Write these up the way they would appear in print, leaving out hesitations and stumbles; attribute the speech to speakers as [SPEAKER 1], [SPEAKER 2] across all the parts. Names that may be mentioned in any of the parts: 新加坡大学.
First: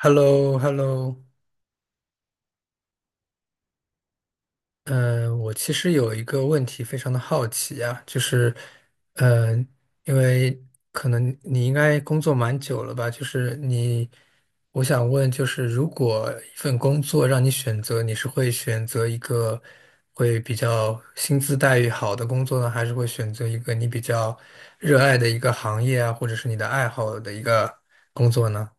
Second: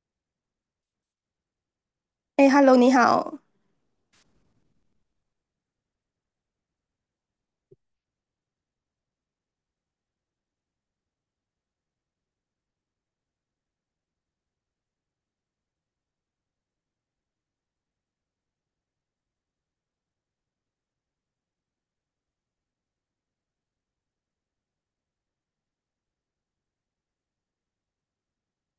[SPEAKER 1] h e l l o h e l l o
[SPEAKER 2] 哎，Hello，你好。
[SPEAKER 1] 我其实有一个问题非常的好奇啊，就是，嗯，因为可能你应该工作蛮久了吧，就是你，我想问，就是如果一份工作让你选择，你是会选择一个会比较薪资待遇好的工作呢，还是会选择一个你比较热爱的一个行业啊，或者是你的爱好的一个工作呢？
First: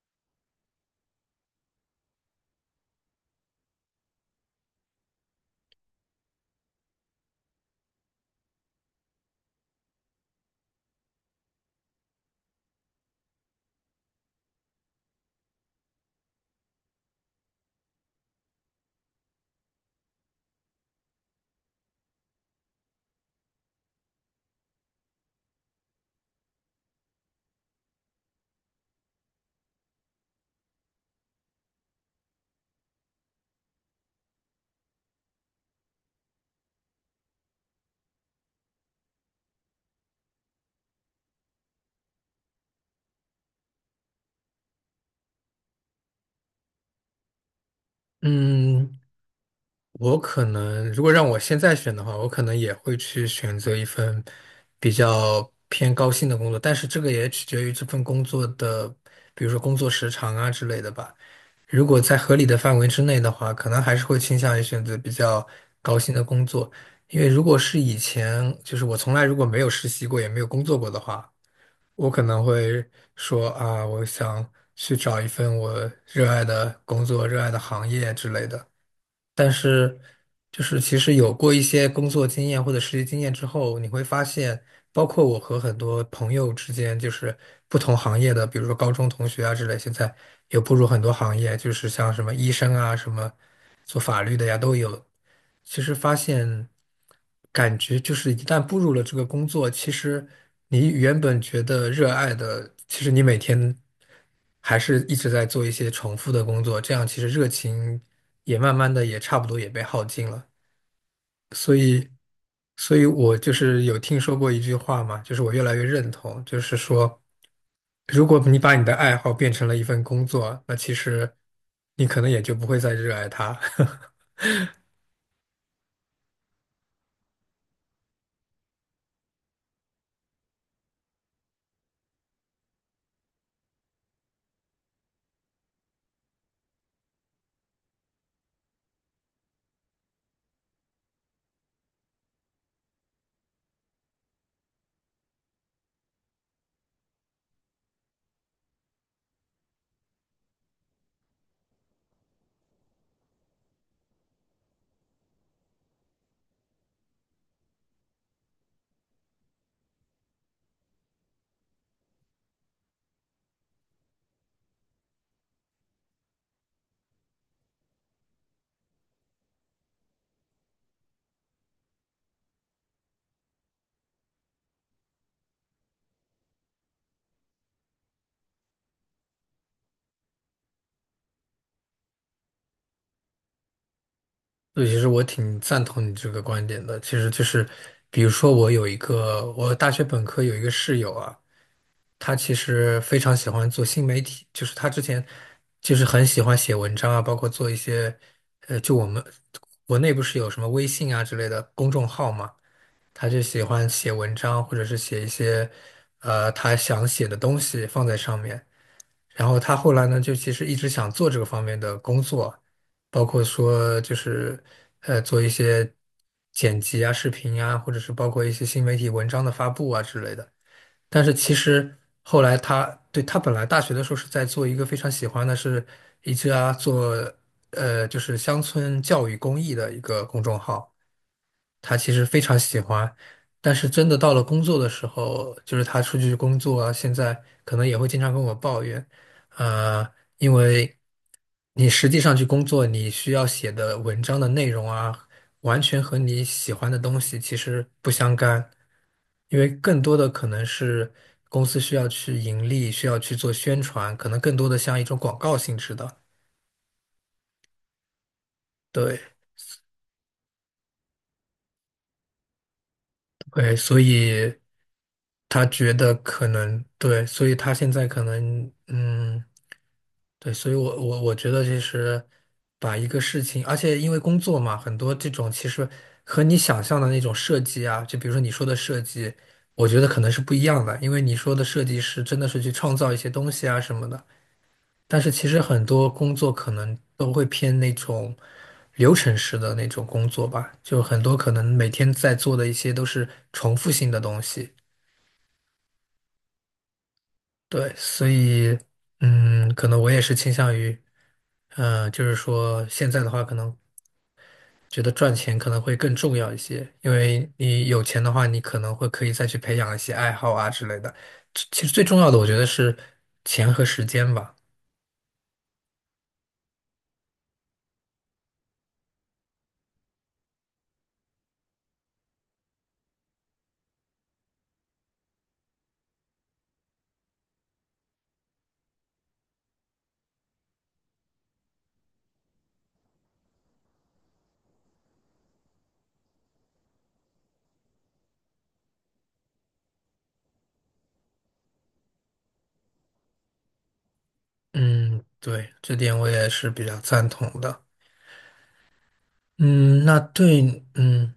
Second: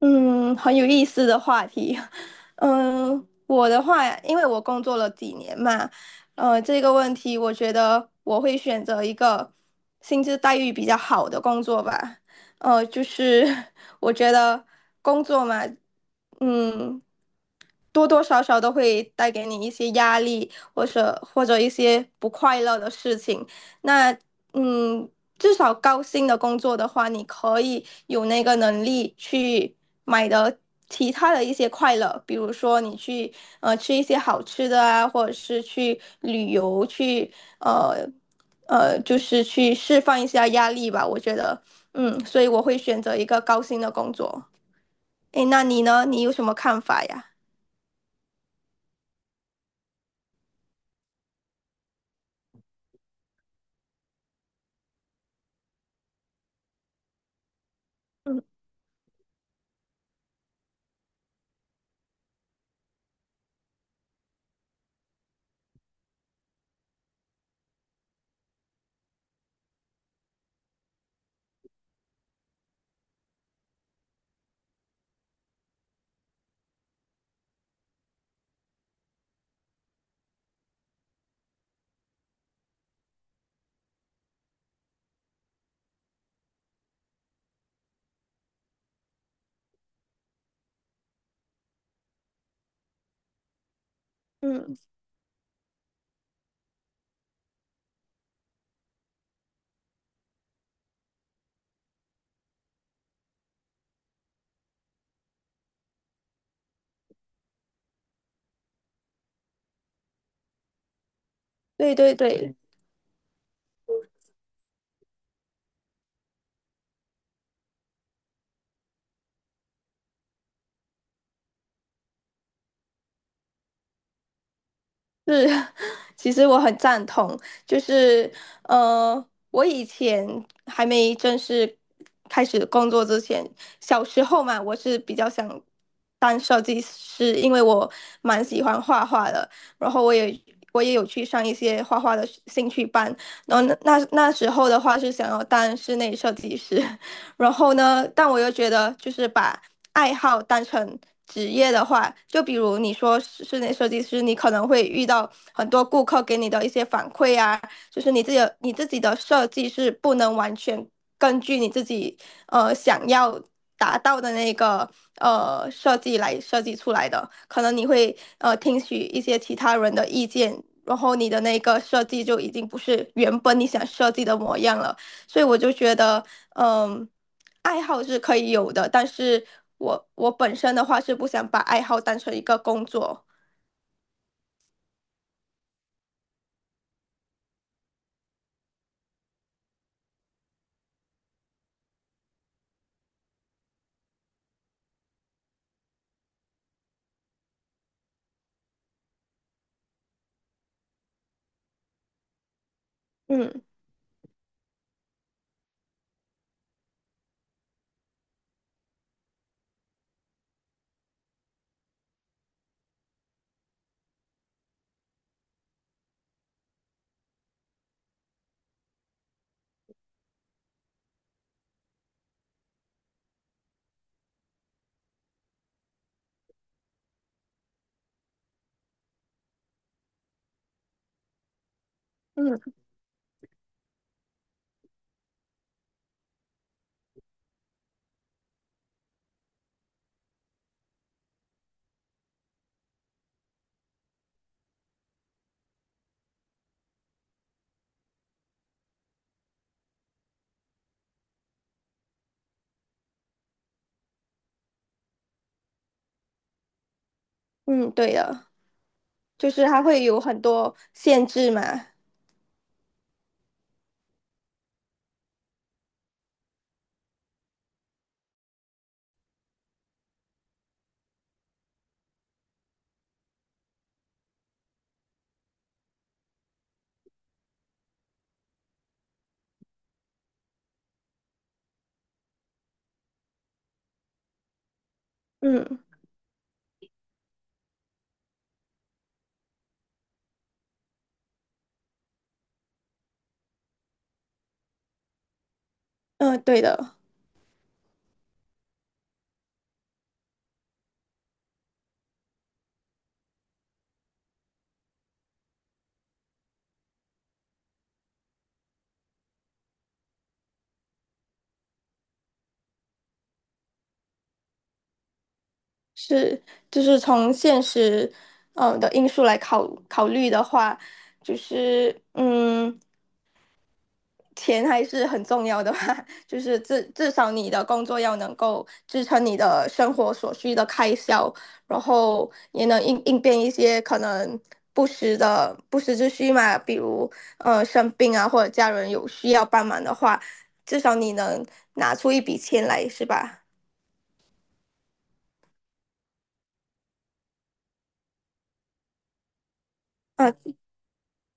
[SPEAKER 2] 嗯，很有意思的话题。嗯，我的话，因为我工作了几年嘛，这个问题我觉得我会选择一个薪资待遇比较好的工作吧。呃，就是 我觉得工作嘛，嗯。多多少少都会带给你一些压力，或者一些不快乐的事情。那嗯，至少高薪的工作的话，你可以有那个能力去买的其他的一些快乐，比如说你去吃一些好吃的啊，或者是去旅游，去呃就是去释放一下压力吧。我觉得，嗯，所以我会选择一个高薪的工作。诶，那你呢？你有什么看法呀？
[SPEAKER 1] 嗯，我可能如果让我现在选的话，我可能也会去选择一份比较偏高薪的工作，但是这个也取决于这份工作的，比如说工作时长啊之类的吧。如果在合理的范围之内的话，可能还是会倾向于选择比较高薪的工作，因为如果是以前，就是我从来如果没有实习过，也没有工作过的话，我可能会说啊，我想去找一份我热爱的工作、热爱的行业之类的。但是，就是其实有过一些工作经验或者实习经验之后，你会发现，包括我和很多朋友之间，就是不同行业的，比如说高中同学啊之类，现在有步入很多行业，就是像什么医生啊，什么做法律的呀都
[SPEAKER 2] 嗯。
[SPEAKER 1] 有。其实发现，感觉就是一旦步入了这个工作，其实你原本觉得热爱的，其实你每天。还是一直在做一些重复的工作，这样其实热情也慢慢的也差不多也被耗尽了。
[SPEAKER 2] 对对对，
[SPEAKER 1] 所以我就是有听说过一句话嘛，就是我越来越认同，就是说，如果你把你的爱好变成了一份工作，那其实你可能也就不会再热爱它。
[SPEAKER 2] 是，其实我很赞同，就是呃，我以前还没正式开始工作之前，小时候嘛，我是比较想当设计师，因为我蛮喜欢画画的，然后我也有去上一些画画的兴趣班，然后那时候的话是想要当室内设计师，然后呢，但我又觉得，就是把爱好当成职业的话，就比如你说室内设计师，你可能会遇到很多顾客给你的一些反馈啊，就是你自己的设计是不能完全根据你自己想要达到的那个设计来设计出来的，可能你会听取一些其他人的意见。然后你的那个设计就已经不是原本你想设计的模样了，所以我就觉得，嗯，爱好是可以有的，但是我本身的话是不想把爱好当成一个工作。
[SPEAKER 1] 所以，其实我挺赞同你这个观点的。其实就是，比如说我有一个，我大学本科有一个室友啊。他其实非常喜欢做新媒体，就是他之前就是很喜欢写文章啊，包括做一些，就我们国内不是有什么微信啊之类的公众号嘛，他就喜
[SPEAKER 2] 嗯
[SPEAKER 1] 欢写文章或者是写一些，他想写的东西放在上面。然后他后来呢，就其实一直想做这个方面的工作，包括说就是做一些剪辑啊、视频啊，或者是包括一些新媒体文章的发布啊之类的。但是其实后来他对他本来大学的时候是在做一个非常喜欢的是一家做就是乡村教育公益的一个公众号，他其实非常
[SPEAKER 2] 嗯
[SPEAKER 1] 喜欢，但是真的到了工作的时候，就是他出去工作啊，现在可能也会经常跟我抱怨，呃，因为你实际上去工作，你需要写的文章的内容啊，完全和你喜欢的东西其实不相干，因为更多的可能是公司需要去盈利，需要去做宣传，可能更多的像一种广告性质的，
[SPEAKER 2] 嗯，对的，
[SPEAKER 1] 对。
[SPEAKER 2] 就是它会有很多限制嘛。
[SPEAKER 1] 对，所以他觉得可能对，所以他现在可能嗯，对，所以我觉得其实把一个事情，而且因为工作嘛，很多这种其实和你想象的那种设计啊，就比如说你说的设计，我觉得可能是不一样的，因为你说的设计师真的是去创造一些东西啊什么的，但是其实
[SPEAKER 2] 嗯
[SPEAKER 1] 很多工作可能都会偏那种流程式的那种工作吧，就很多可能每天在做的一些都是重复性的东西。
[SPEAKER 2] 嗯，对的，
[SPEAKER 1] 对，所以嗯，可能我也是倾向于，就是说现在的话，可能觉得赚钱可能会更重要一些，因为你有钱的话，你可能会可以再去培养一些爱好啊之类的。其实最重要的，我觉得是钱和时间吧。
[SPEAKER 2] 是就是从现实嗯的因素来考虑的话，就是嗯，钱还是很重要的吧，就是至少你的工作要能够支撑你的生活所需的开销，然后也能应变一些可能不时之需嘛，比如生病啊，或者家人有需要帮忙的话，至少你能拿出一笔钱来，是吧？
[SPEAKER 1] 嗯，对，这点我也是比较赞同的。嗯，那
[SPEAKER 2] 呃，
[SPEAKER 1] 对，嗯，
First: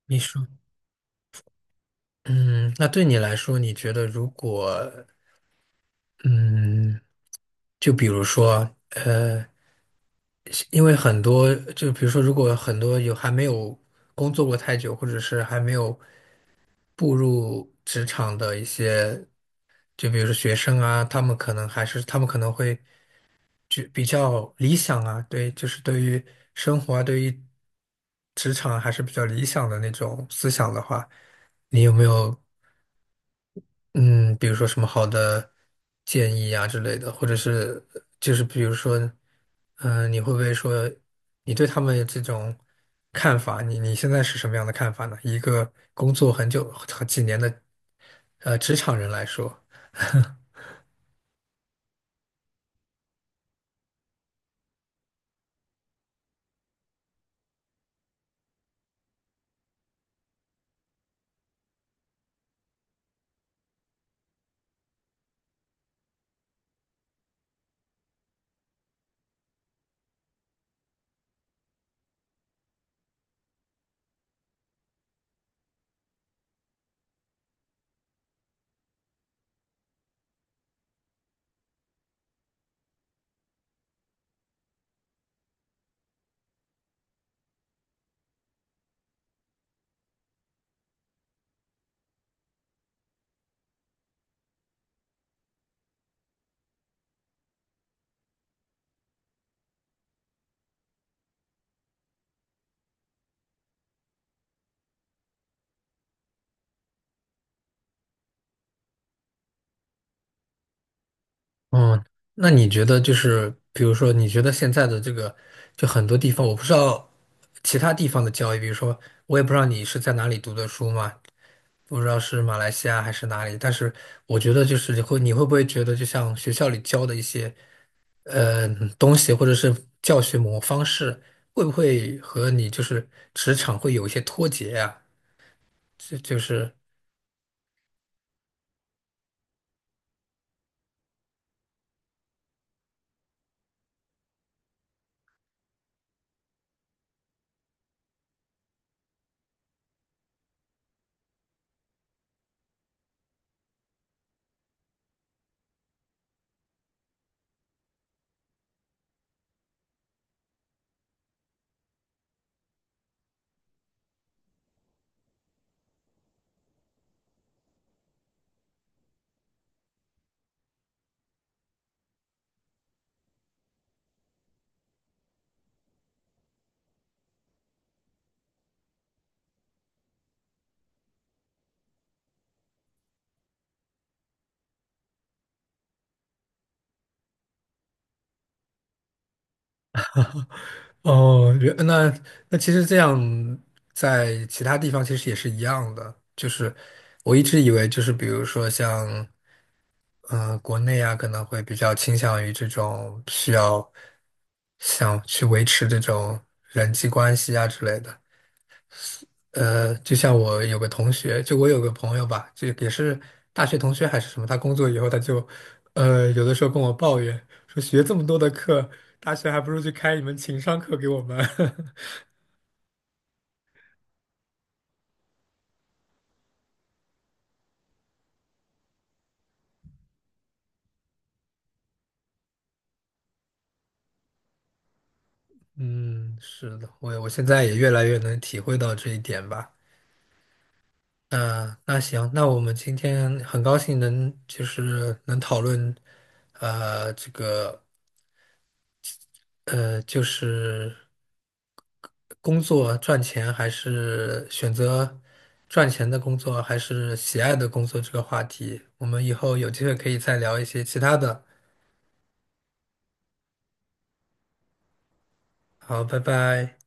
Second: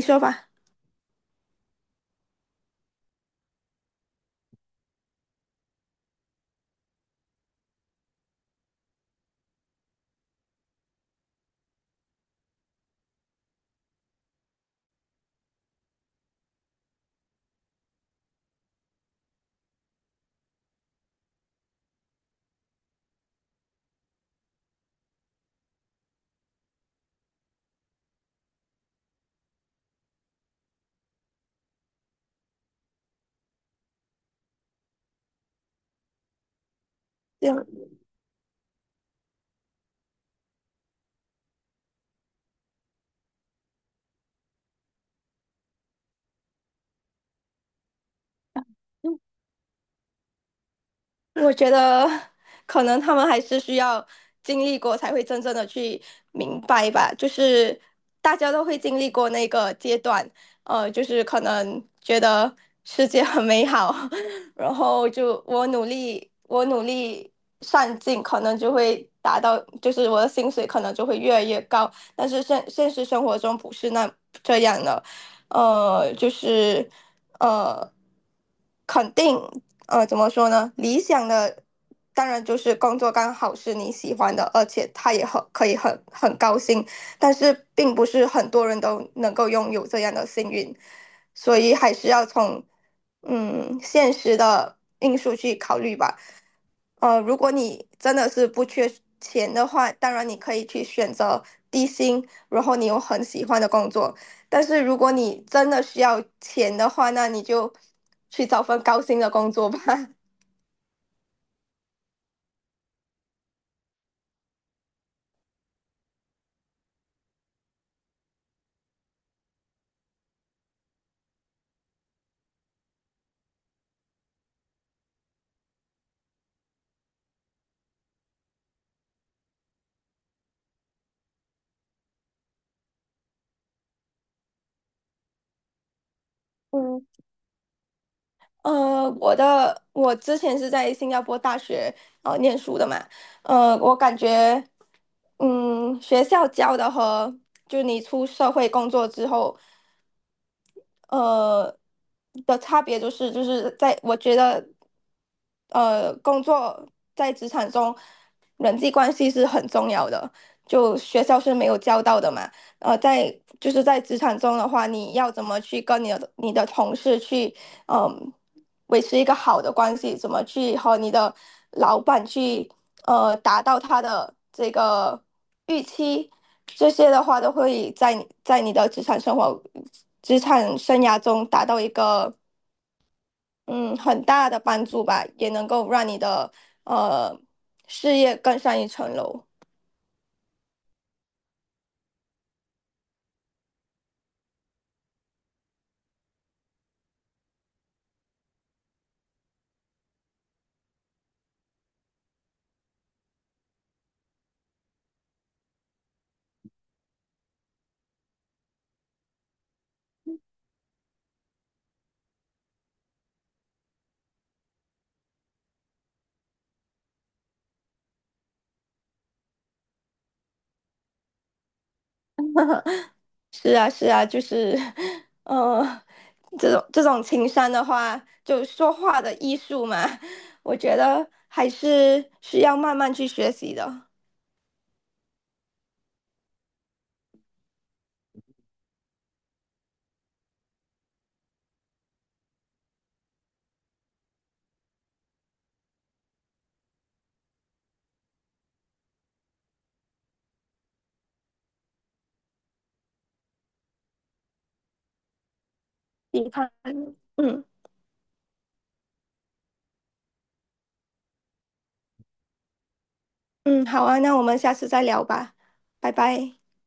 [SPEAKER 2] 你
[SPEAKER 1] 你
[SPEAKER 2] 说
[SPEAKER 1] 说，
[SPEAKER 2] 吧，
[SPEAKER 1] 嗯，那对你来说，你觉得如果，嗯，就比如说，因为很多，就比如说，如果很多有还没有工作过太久，或者是还没有步入职场的一些，就比如说学生啊，他们可能还是，他们可能会。就比较理想啊，对，就是对于生活啊，对于职场还是比较理想的那种思想的话，你有没有嗯，比如说什么好的建议啊之类的，或者
[SPEAKER 2] 这样。
[SPEAKER 1] 是就是比如说，嗯、你会不会说你对他们这种看法，你现在是什么样的看法呢？一个工作很久很几年的职场人来说，
[SPEAKER 2] 我觉得可能他们还是需要经历过，才会真正的去明白吧。就是大家都会经历过那个阶段，就是可能觉得世界很美好，然后就我努力，我努力上进，可能就会达到，就是我的薪水可能就会越来越高。但是现实生活中不是那这样的，呃，就是呃，肯定。呃，怎么说呢？理想的当然就是工作刚好是你喜欢的，而且他也很可以很高兴，但是并不是很多人都能够拥有这样的幸运，所以还是要从嗯现实的因素去考虑吧。如果你真的是不缺钱的话，当然你可以去选择低薪，然后你有很喜欢的工作。但是如果你真的需要钱的话，那你就去找份高薪的工作吧。
[SPEAKER 1] 嗯，那你觉得就是，比如说，你觉得现在的这个，就很多地方，我不知道其他地方的教育，比如说，我也不知道你是在哪里读的书嘛，不知道是马来西亚还是哪里，但是我觉得就是你会不会觉得，就像学校里教的一些呃东西，或者是教学模方式，会不会和你就是职场会有一些脱节呀？就就是。
[SPEAKER 2] 嗯 我之前是在新加坡大学念书的嘛，呃，我感觉，嗯，学校教的和就你出社会工作之后呃的差别就是在我觉得工作在职场中人际关系是很重要的，就学校是没有教到的嘛。呃，在就是在职场中的话，你要怎么去跟你的同事去嗯，维持一个好的关系，怎么去和你的老板去达到他的这个预期，这些的话都会在你的职场生活、职场生涯中达到一个嗯很大的帮助吧，也能够让你的呃事业更上一层楼。
[SPEAKER 1] 哦，原那那其实这样，在其他地方其实也是一样的。就是我一直以为，就是比如说像嗯、国内啊，可能会比较倾向于这种需要想去维持这种人际关系啊之类的。就像我有个同学，就我有个朋友吧，就也是大学同学还是什么，他工作以后他就有的时候跟我抱怨说，学这么多的课，大学还不如去开一门情商课给我们。
[SPEAKER 2] 是啊，是啊，就是，呃，这种情商的话，就说话的艺术嘛，我觉得还是需要慢慢去学习的。
[SPEAKER 1] 嗯，是的，我现在也越来越能体会到这一点吧。那那行，那我们今天很高兴能就是能讨论，这个就是工作赚钱还是选择赚钱的工
[SPEAKER 2] 你
[SPEAKER 1] 作
[SPEAKER 2] 看，
[SPEAKER 1] 还是喜爱
[SPEAKER 2] 嗯
[SPEAKER 1] 的工作这个话题，我们以后有机会可以再聊一些其他的。
[SPEAKER 2] 嗯，好啊，那我们下次再聊吧，
[SPEAKER 1] 好，
[SPEAKER 2] 拜
[SPEAKER 1] 拜
[SPEAKER 2] 拜。
[SPEAKER 1] 拜。